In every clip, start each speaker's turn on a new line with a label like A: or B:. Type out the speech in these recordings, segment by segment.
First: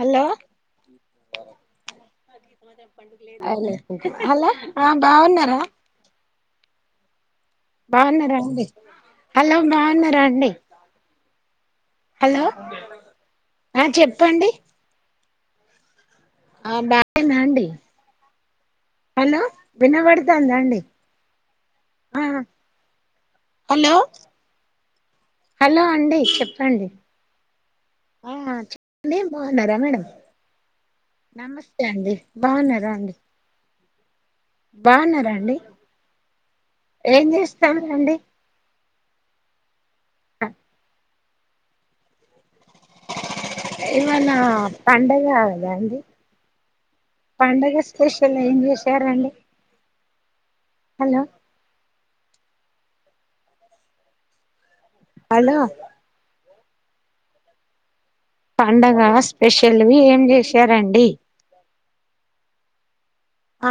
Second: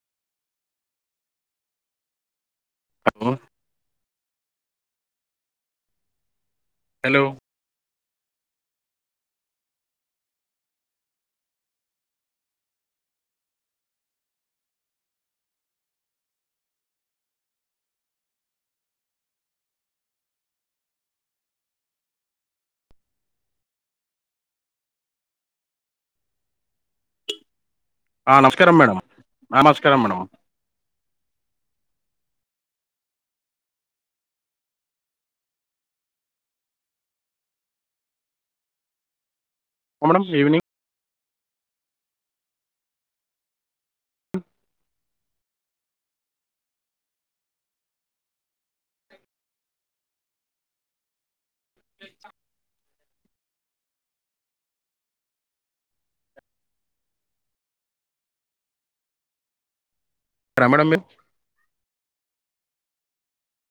A: Hello
B: hello
A: అ hello ఆ బాగున్నారా
B: హలో
A: బాగున్నారాండి హలో బాగున్నారా అండి హలో ఆ చెప్పండి ఆ బా మండడి హలో వినబడుతుాందా అండి హలో హలో అండి చెప్పండి ఆ
B: నమస్కారం మేడం
A: చెప్పడి
B: ఆ,
A: బాగున్నారా
B: నమస్కారం
A: మేడం
B: ఆ,
A: నమస్తే అండి బాగున్నార అండి బాగున్నాండి ఏం చేస్తాం రండి
B: మేడడం ఈవిెనింగ్
A: ఇవా నా పండగ అదా అండి పడుగ స్పెషల్ ఏం చేూసారంండి హలో హలో పండగ స్పెషల్వి ఏం
B: రా మేడం మీరు
A: చేసారంండి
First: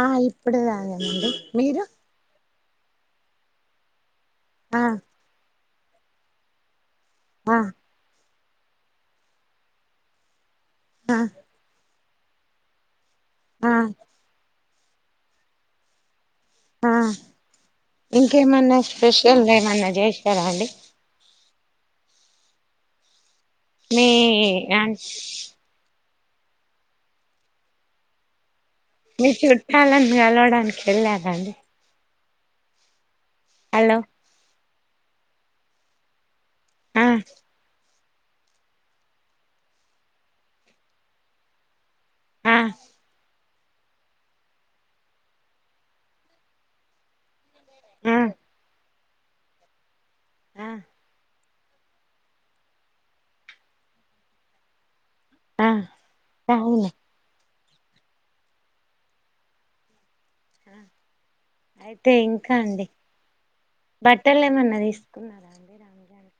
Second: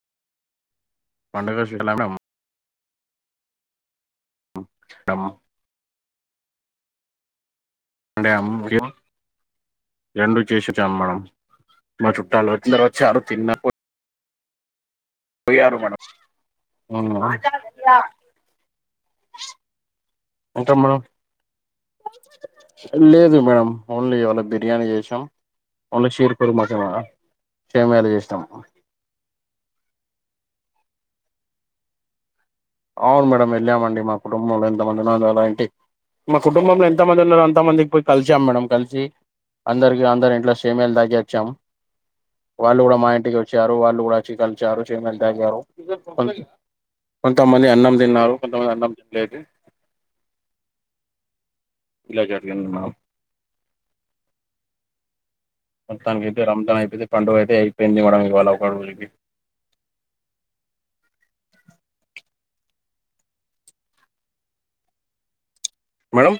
A: ఆ ఇప్పుడుదాగానండి
B: పండుగ
A: మీరు
B: చూడాలా మేడం
A: ఆ
B: మ్మా
A: ఆ
B: అండే అమ్ రెండు చేసచ్చాం
A: ఆ
B: మనం మా చుట్టాలు వచ్చిన తర్వాత చారు తిన్నప్పు
A: ఆ
B: యారు మన
A: ఇంకేమన్నా స్పెషల్ ఏమన్నా చేశారా అండి
B: మేడం లేదు మేడం
A: మీ
B: ఓన్లీ వావాళ బిర్యానీ చేసాం న్లీ కషీర పూరు మొ సషమ్యాద చేసినాం
A: మీ చుట్టాలని కలవడానికి వెళ్ళారండి
B: అవును మేడం
A: హలో
B: వెళ్ళామండి మా కుటుంబంలో ఎంతమంది ఉందో అలాంటి మా కుటుంబంంలో ఎంత
A: ఆ
B: మంది ఉన్నారు అంత మందికి పోయి కలిసాం మేడడం కలిసి అందరికి అందరి ఇంట్లో సేమలు తాగి వచ్చాం
A: ఆ
B: వాళ్ళు కూడా మాయంటికి చార వాళ ఉడచ కలు చార చె మా కొంతమంది అన్నం
A: ఆ
B: తిన్నారు కొంతమంది అన్నం తినలేదు.
A: ఆ
B: ఇలా జరిగింది మక్.
A: ఆ
B: మొత్తానికి అయితే రంజాన్
A: అవును
B: అయిపోయింది. పండుగ అయితే అయిపోయింది మనికి వాళ్లు అవపడరు ఉలికి.
A: అయితే ఇంకా అండి. బట్టలు ఏమన్నా తీసుకున్నారా. రంజాన్
B: మేడం.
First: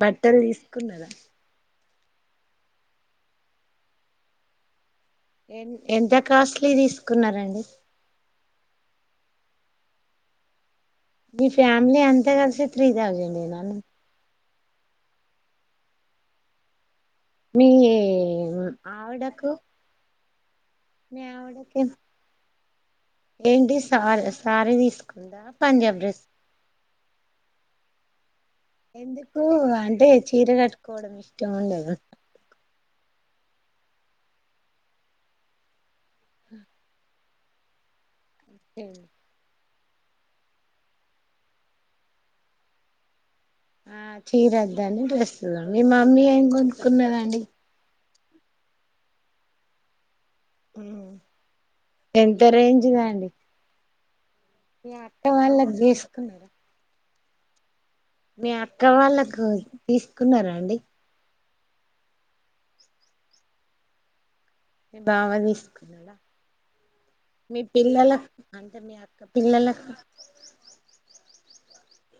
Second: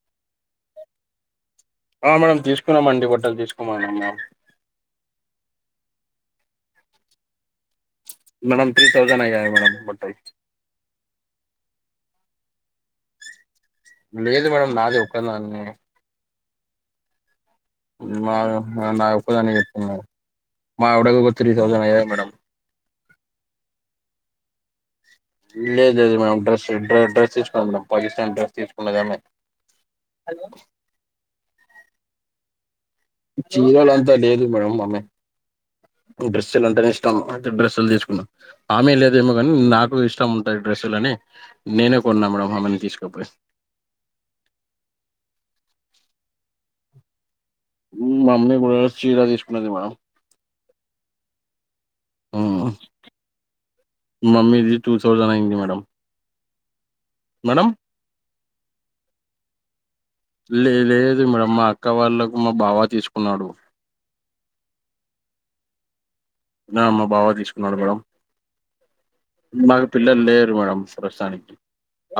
A: బట్టలు తీసుకున్నారా.
B: ఆ మేడం తీసుకున్నామ్ అండి బట్టలు తీసుకున్నామ్ మేమ్.
A: ఎ ఎంత కాస్ట్లీ తీసుకున్నారండి.
B: మేడం త్రీ తౌసండ్ అయ్యాయి మేడం బట్టలకి.
A: మీ ఫ్యామిలీ అంతా కలిసి త్రీ థౌసండ్ ఏనా.
B: లేదు మేడం నాది ఒక దాన్నన్ని.
A: మీ
B: మా నా
A: ఆవిడకు
B: ఒక్కదానికి ఇతున్నారు.
A: మీ ఆవిడకి ఏంటి సార్ సారీ తీసుక్.
B: లేదుది మేమ్ డ్రస్ డ్రెస్ తీసుకు మమ్ పాకిస్తానీ డ్రెస్. తీసుకున్నదామె
A: ఎందుకు అంటే చీర కట్టుకోవడం ఇష్టం ఉండద.
B: చీరలంతా లేదు మేడం మమ్మీ డ్రెస్సులు అంటానే ఇష్టం ఉం. డ్రెస్సులు తీసుకున్నాం ఆమె లేదేమో కానీ నాకు. నాక్ ఇష్టం ఉంటాయి డ్రెస్సులు అని నేనే కొన్నా మేడమ్ ఆమెని తీసుకుపోయి.
A: ఆ చీరద్ద అని డ్రెస్ కొన్నద్ మీ మమ్మీ ఏం కొనుక్కున్నదండి.
B: మా మమ్మీ కూడా చీర తీసుకున్నది మేడం.
A: ఆ. ఎంత
B: ఉమ్.
A: రేంజ్ దండి.
B: మమ్మీది టూ థౌజండ్ అయింది మేడం మేడం.
A: మీ అక్క వాళ్ళకు తీసుకున్నార
B: లే
A: అండి.
B: లేదు మేడం మా అక్క వాళ్ళలకు మా బావా తీసుకున్నాడు.
A: మీ బావా నీ.
B: నా మా బావ తీసుకున్నాడు మేడం.
A: అంటే మీ అక్క
B: మాకు
A: పిల్లలకు
B: పిల్లలు లేరు మేడం ప్రస్తుతానికి.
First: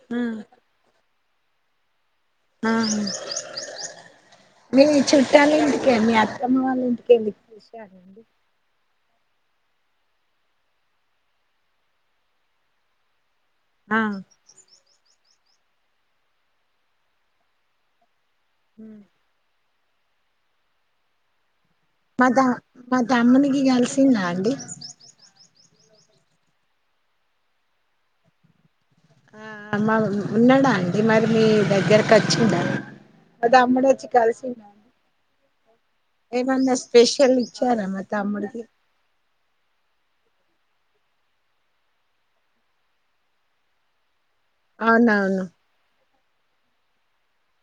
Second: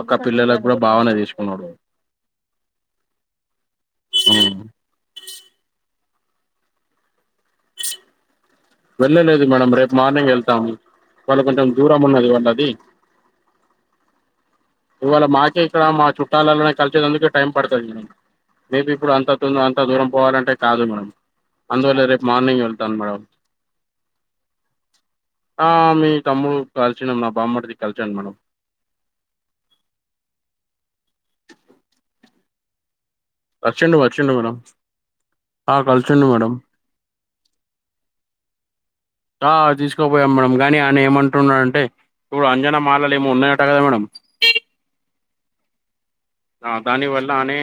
B: అక్క
A: ఆ
B: పిల్లలకు కూడా బావనే తీసుకున్నాడు. ఉమ్
A: మీ చుట్టాల ఇంటికే మీ అత్త్. తమ్ముడు వాళ్ళ ఇంటికి వెళ్లి చూసి రాపో.
B: వెళ్ళలేదు మేడం రేపు మార్నింగ్ వెళ్తాము. వాళ్ళ కొంచెం దూరం ఉన్నది వాళ్ళది.
A: ఆ.
B: ఇవళ మాకే ఇక్కడ మా చుట్టాలలోనే కలిసేందుకే టైం పడుతది మేబి ఇప్పుడు అంత దున్. అంత దూరం పోవాలంటే కాదు మేడం. అందువల్లే రేపు మార్నింగ్ వెళ్తాను మేడం.
A: తినండి.
B: ఆ మీ తమ్ముడు కలిసినం నా బామ్మడిది కలిసాను మేడం.
A: ఆఆ ఉన్నాడా అండి మరి మీ దగ్గరకు వచ్చిండా. అళ్ల అమ్మడ
B: వచ్చిండు
A: వచ్చి
B: వచ్చిండు మేడం
A: కలిసిండు.
B: ఆ కలిసిండు మేడం
A: ఏమన్నా స్పెషల్ ఇచ్చారా మరి తమ్ముడికి.
B: ఆ తీసుకుపోయాం మేడం. కాని ఆయన ఏమంటున్నాడుంటే ఇప్పుడు అంజనా మాలలు ఏమో ఉన్నాయట కదా మేడం.
A: అవునవును.
B: ఆ దాని వల్ల అనే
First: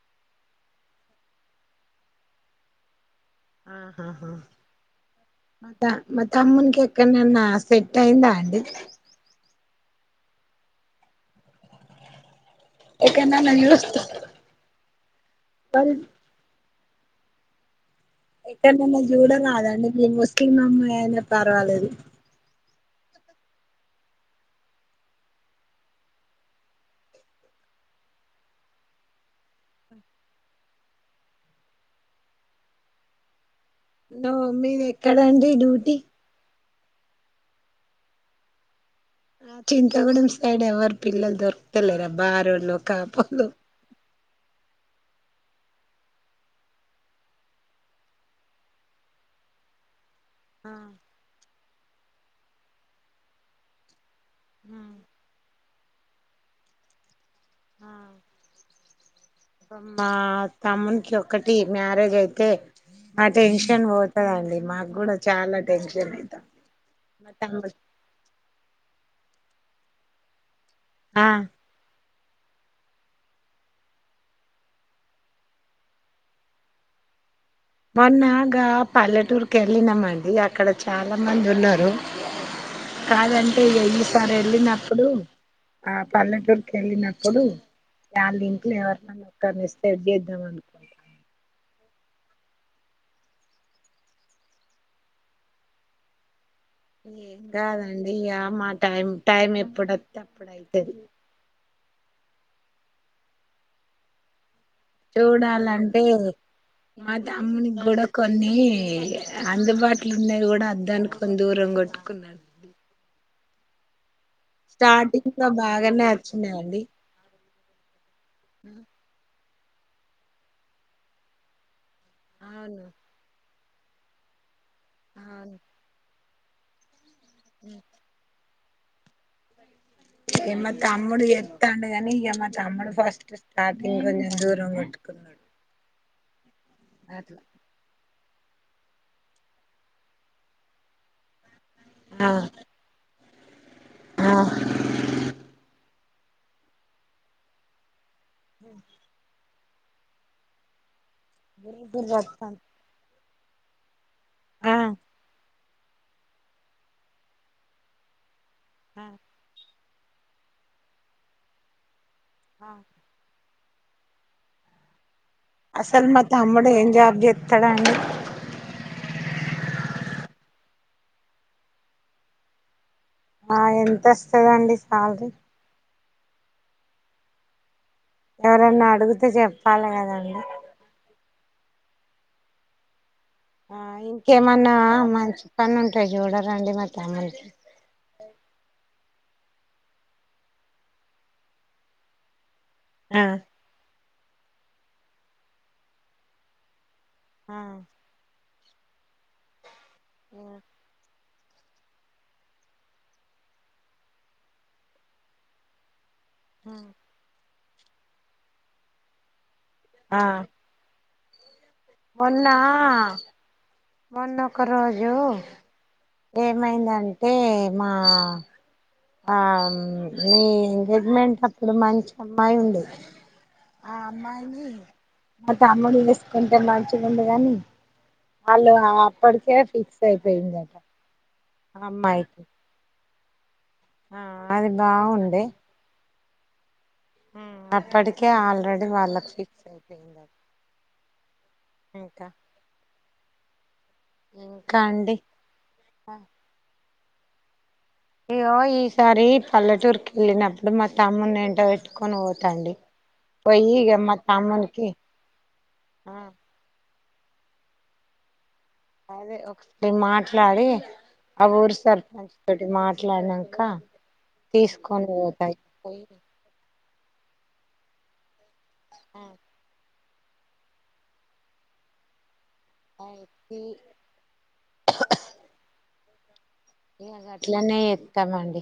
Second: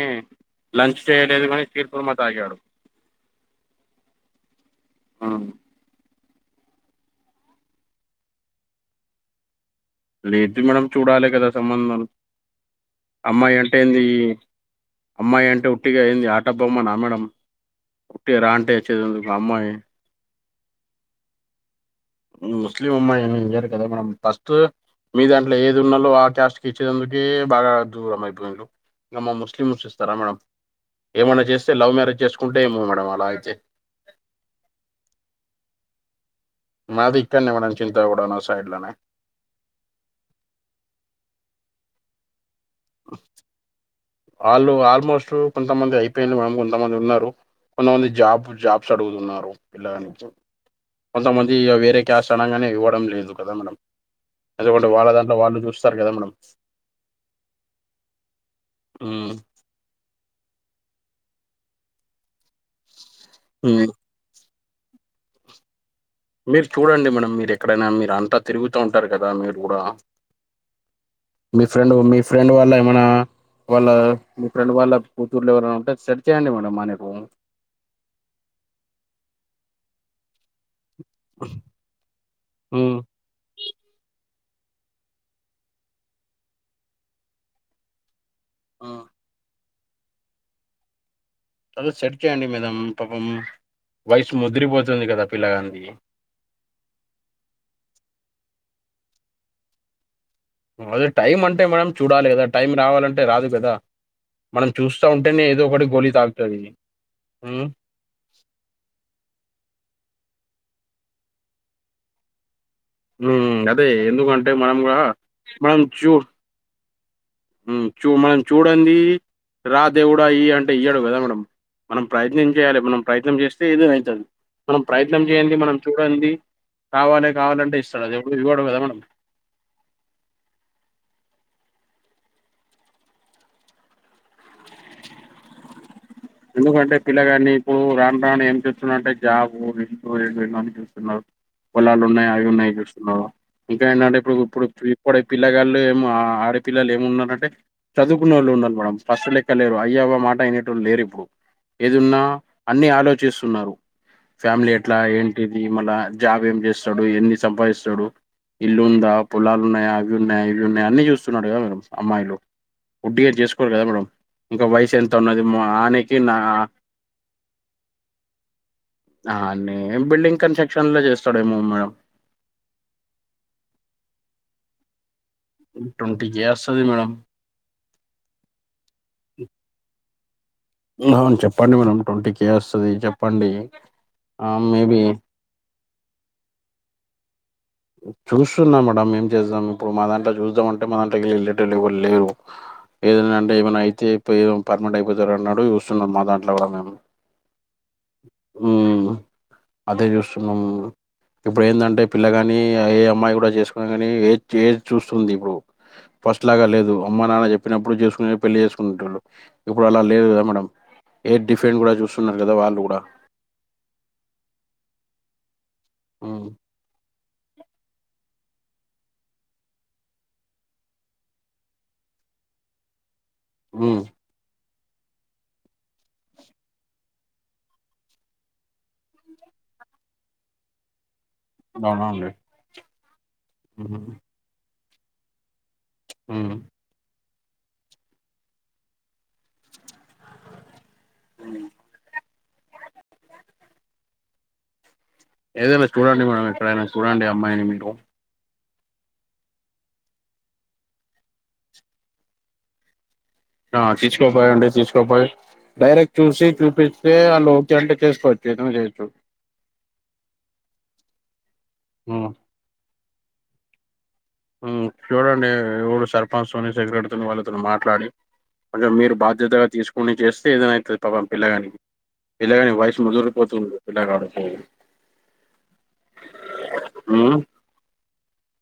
B: లంచ్ చేయలేదు కాని కేర్ పుర మందు తాగాడు.
A: ఆహాహా.
B: హ్మ్
A: మా తమ్మునికి ఎక్కడనన్న సెట్ అయిందా అండి.
B: లేదు మేడం చూడాలే కదా సంబంధం.
A: ఎక్కడనన్నా
B: అమ్మాయి అంటే
A: చూస్త
B: ఏంది అమ్మాయి అంటే
A: మరి
B: ఉట్టిగా ఏం ఆట. బొమ్మనా మేడం. ఉట్టిగా రా
A: ఎక్కడ
B: అంటే
A: నాన్న
B: వచ్చేది ఎందుకు అమ్మాయి
A: చూడరాదండి మీ ముస్లిం అమ్మాయి అయినా పర్వాలేదు.
B: ముస్లిం అమ్మాయి అని ఏం చేయరు కద ఫస్ట్ మీ దాంట్లో ఏది ఉన్నాలో ఆ ట్యాస్ట్ కి ఇచ్చేందుకే బాగా దూరం అయిపోయింలు ఇంకా మా ముస్లిమ్స్ కి ఇస్తారా మేడమ్ ఏమన్నా చేస్తే లవ్ మ్యారేజ్ చేసుకుంటే ఏమో మేడమ్ అలా అయితే
A: ఓ మీది ఎక్కడండి డ్యూటీ
B: మాది ఇక్కడనే మేడమ్ చింతగూడా సైడ్ లనే
A: ఆ చింతాగూడం సైడ్ ఎవరు పిల్లలు దొరకుతలేరా బారోళ్లు
B: వాళ్ళు ఆల్మోస్ట్ కొంతమంది అయిపోయిన్రు మేడం కొంతమంది ఉన్నారు కొంతమంది జాబ్ జాబ్స్ అడుగుతున్నారు పిల్ల గానుంచి
A: ఆ
B: కొంతమంది వేరే క్యాస్ట్ అనగానే ఇవ్వడం లేదు కదా మేడం ఎందుకంటే వాళ్ళ దాంట్లో వాళ్ళు చూస్తారు కదా మేడం
A: అ
B: మ్మ్
A: మా తమ్మునికి ఒకటి మ్యారేజ్ అయితే ఆ టెన్షన్
B: మ్మ్
A: పోతదండి మాకు కూడా చాలా టెన్షన్ అయితాం
B: మీరు చూడండి
A: మా
B: మేడం మీరు
A: తమ్ముడు
B: ఎక్కడైనా మీరు అంతా తిరుగుతూ ఉంటారు కదా మీరు కూడా
A: ఆ
B: మీ ఫ్రెండ్ వాల్ళ ఏమన్నా వాళ్ళ మీ ఫ్రెండ్ వాళ్ళ కూతుర్లు ఎవరైనా ఉంటే సెట్ చేయండి మేడం మా అన్నకు
A: మొన్న గా పల్లెటూరికి వెళ్లినామండి అక్కడ చాలా మంది ఉన్నారు
B: ఉమ్
A: కాదంటే ఎన్ని సార్లు వెళ్ళినప్పుడు ఆ పల్లెటూరుకి వెళ్ళినప్పుడు వాళ్ళ ఇంట్లో ఎవరినన్న ఒక్కరిని సెట్ చేద్దాం అనుకున్నా
B: మేడం సెట్ చేయండి మేడం పాపం వయసు ముదరిపోతంది కదా పిల్లగాన్ది
A: ఏం కాదండి ఇగ మా టైం టైం ఎప్పుడు
B: అదే టైం అంటే మేడం చూడాలి కదా టైం రావాలంటే రాదు కదా మనం చూస్తా ఉంటేనే ఏదో ఒకటి
A: చూడాలంటే
B: గోళీ తాకుతది
A: మా
B: ఉమ్
A: తమ్మునికి కూడా కొన్ని అందుబాటు వున్నాయి కూడా అద్దానుకొని దూరం కొట్టుకున్నాడు
B: మ్మ్ అదే ఎందుకంటే మనం కూడా
A: స్టార్టింగ్ లో
B: మనం
A: బాగానే
B: చూ
A: వచ్చినాయండి
B: మనం చూడంది రా దేవుడా ఇయ్యి అంటే ఇయ్యాడు కదా మేడం మనం ప్రయత్నం చేయాలి
A: అవును
B: మనం ప్రయత్నం చేస్తే ఏదయినా అయితది మనం ప్రయత్నం
A: అవును
B: చేయన్ది మనం చూడన్ది కావాలి కావాలంటే ఇస్తాడా చెప్పు ఇవ్వడు కదా మేడం
A: ఇగ మా తమ్ముడు చెత్తండు కాని ఇగ మా తమ్ముడు ఫస్ట్ స్టార్టింగ్ కొంచెం దూరం కొట్టుకున్నాడు
B: ఎందుకంటే
A: అట్లా
B: పిల్లగాని ఇప్పుడు రాను రాను ఎం చూస్తున్నా అంటే జాబ్ ఏమేమ్ ఉన్నాయో చూస్తున్నారు పొలాలు
A: ఆ
B: ఉన్నాయ అని చూస్తున్నారు ఇంకా ఏంటంటే
A: ఆ
B: ఇప్పుడు ఇప్పటి ఆడ పిల్లగాళ్ళు ఏలా ఉన్నారంటే చదువుకున్నోళ్లు ఉన్నారు మేడం ఫస్ట్ లెక్క లేరు అయ్యఅవ్వ మాట వినేటోళ్ళు లేరు ఏదున్నా అన్ని ఆలోచిస్తున్నారు ఫ్యామిలీ
A: ఆ
B: ఎట్లా ఏంటి మళ్ళ జాబ్ ఏం చేస్తాడు ఎన్ని సంపాదిస్తాడు ఇల్లు ఉందా పొలాలు ఉన్నాయా ఇవి ఉన్నాయి ఇవి ఉన్నాయి అన్ని చూస్తున్నారు కదా అమ్మాయిలు
A: ఆ
B: ఒడ్డిగా చేసు కోరు కదా మేడం ఇంకా వయసు ఎంత ఉన్నది అని
A: అసలు మా తమ్ముడు ఏం జాబ్ చెస్తడండి
B: ఏ బిల్డింగ్ కన్స్ట్రక్షన్ లో చేస్తాడేమో మేడం
A: ఆ ఎంత వస్తదండి సాలరీ
B: ట్వంటి కే వస్తది మేడం
A: ఎవరన్నా అడిగితే చెప్పాలి కదండి
B: అవును చెప్పండి మేడం ట్వంటీ కే వస్తది చెప్పండి
A: ఆ
B: ఆ
A: ఇంకేమన్నా
B: మేబి
A: మంచి పని ఉంటాయి చూడరా అండి మా తమ్ముడికి
B: చూస్తున్నా మేడంఏం చేద్దాం ఇప్పుడు మా దంట్లా చూద్దాం అంటే మా దంటాకెళ్ళి ఎల్లేటోళ్ళు ఎవరు లేరు
A: ఆ
B: ఏదన్నా అంటే ఏమైనా అయితే ఏ పర్మినెంట్ అయిపోతార అన్నాడు చూస్తున్నా మా దాంట్లో కూడా మేడం
A: ఆ
B: ఉమ్ అదే జూస్సున్నం ఇప్పుడేందంటే పిల్లగాని ఏ అమ్మాయి గుడా జేస్కో గని ఏజ్ ఏజ్ జుస్తుంది ఇప్పుడు ఫస్ట్లాగా లేదు అమ్మ నాన్న జేప్పినప్పుడు జేస్కునే పెళ్ళీ చేస్కునేటోళ్ళు ఇప్పుడలా
A: ఆ
B: లేదు గదా మేడం ఏ డిఫెండ్ గుడా జూస్తున్నారు గదా వాళ్ళు
A: ఆ
B: గుడ్
A: మొన్న ఒక రోజు
B: హ్మ్.
A: ఏమైందం టే మా ఆ మీ గేజ్మెంటప్పుడు మంచమ్మాయి ఉండే ఆ
B: హ్మ్.
A: అమ్మాయిని మా తమ్ముడు జేస్కుంటే మంచిగుండు గనీ వాళ్లు అ అప్పటికే ఫిక్స్ ఐపోయిందట అమ్మాయ్కి
B: ఊ
A: బాగుంది
B: ఉ
A: అప్పటికే ఆల్రెడీ వాళ్ళకి ఫిక్స్ ఐపోయింద ఇంక
B: అ
A: ఇంకండి
B: ఏదైన చూడండి మేడం చూడాండడి అమ్మయిని మీరు
A: యో ఈసారి పల్లెటూరుకెళ్ళినప్పుడు మా తమ్మున్ని ఏంట వెట్టుకొని వోతండి
B: ఆ తీస్కోపోయండి తీస్కోపోయ్ డైరెక్ట్
A: ఆ
B: చూసి చూపిస్తే ఆళ్ళు ఓకే అంటే చేస్కో
A: అదే ఒ రి మాట్లాడి ఆ ఊరు
B: హ్మ్.
A: సర్పంచ్తోటి మాట్లాడిన క
B: ఉమ్ చూడండి ఎ ఊరు సర్పంచ్ తోని తొని వాళ్ళతోని మాట్లాడి కొంచం మీరు బాధ్యతగా తీస్కు కొని జేస్తే ఏదైనా ఐతది పాపం పిల్లగానికి పిల్లగాని వయస్
A: ఎత్తి
B: ముదరిపోతుంది పిల్లగాడు
A: ఇగ గట్లనే ఏత్తమండి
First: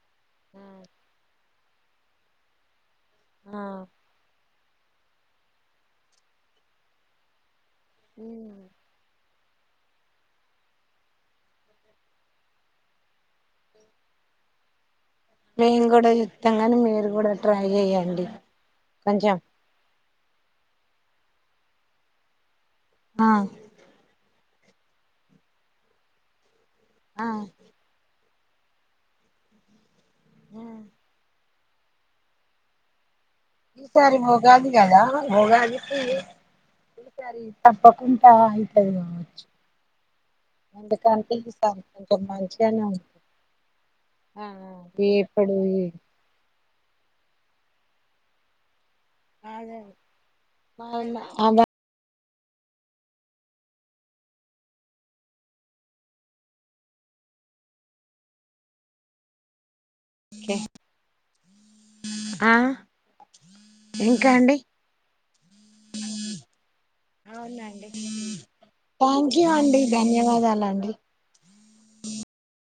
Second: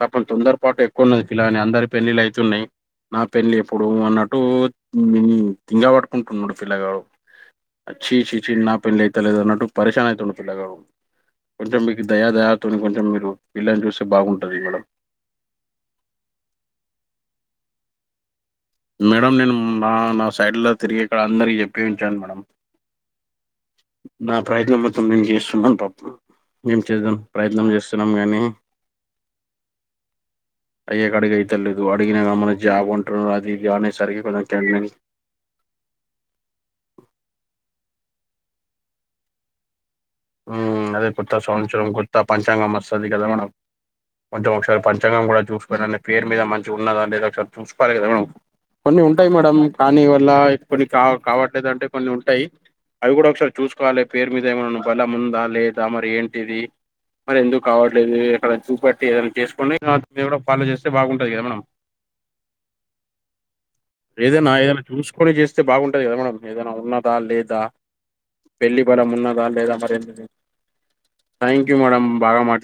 B: పాప్పం తొందర పాటు ఎక్కువున్నది పిల్లగాని అందరి పెల్లిల్లైతున్నాయ్ నా పెళ్ళి
A: ఆ
B: ఎప్పుడు అన్నట్టూ ఊమ్ తింగవట్కుంటున్నాడు పిల్లగాడు చీ చీ చీ నా పెళ్లి ఐతలేదు న టు పరెశాన్ ఐతుండు పిల్లగడు కొంచెం మీకు దయా దాయతో కొంచెం మీరు పిల్లని జూసి బాగుం ది మనం
A: మేమ్ గుడా జుత్తం గని మీరు గుడా ట్రై ఎయ్యండి
B: మేడం నేను మా న సైడ్ల తిరిగేకాడ అందరి జేప్పి ఉంచాను మేడం
A: ఆ
B: నా ప్రయత్నం మొత్తం నేను చేస్తున్నంటవ్ ప్పుడు ఏం చేస్ధం
A: ఆ
B: ప్రయత్నం చేస్తున్నాం గనీ అయ్యకడిగైతలేదు అడిగిన గమన జాబుం
A: ఈసారి ఒగాది గదా ఒగాదికీ తప్పకుంటా ఐతది గావచ్చు
B: అదే కొత్తా సౌచ్రం కొత్తా
A: కొంచెం
B: పంచాంగం
A: మంచిగానే ఉంది
B: ఒస్తది గదా మనం
A: ఆ
B: కొంచెం ఒక్సారి పంచాంగం గుడా
A: ఇప్పుడు
B: చూస్కో నే పేరు మీద మంచిగున్నాదా లేద ఒక్సరి స్కొలే గదా మనం కొన్ని ఉంటయ్ మేడం
A: అదే
B: కానీ వల్ల కొన్ని కావ్ కావట్లేదంటే కొన్ని ఉ టై అవి గుడా ఒక్సారి చూస్కోవాలె పేరు మీద ఏమన్ బలం ఉందా లేదా మరి ఏంటిది మరి ఎందుకు అవట్లేదు ఇక్కడ చూపెట్టి ఏదనా చేస్కోని దేవుడ
A: ఓకే
B: ఫాలో జేస్తే బాగుంటది గదా మనం
A: అ
B: ఏదైనా ఏదైనా చూస్కోని జేస్తే బాగుంటది గదా మేడం ఏదైన ఉన్నదా లేదా
A: అవునండి
B: పెళ్లి బలం
A: థ్యాంక్
B: ఉన్నదా
A: యూ
B: లేదా
A: అండి
B: మరే
A: ధన్యవాదాలండి
B: థ్యాంక్యూ మేడం బాగా మాట్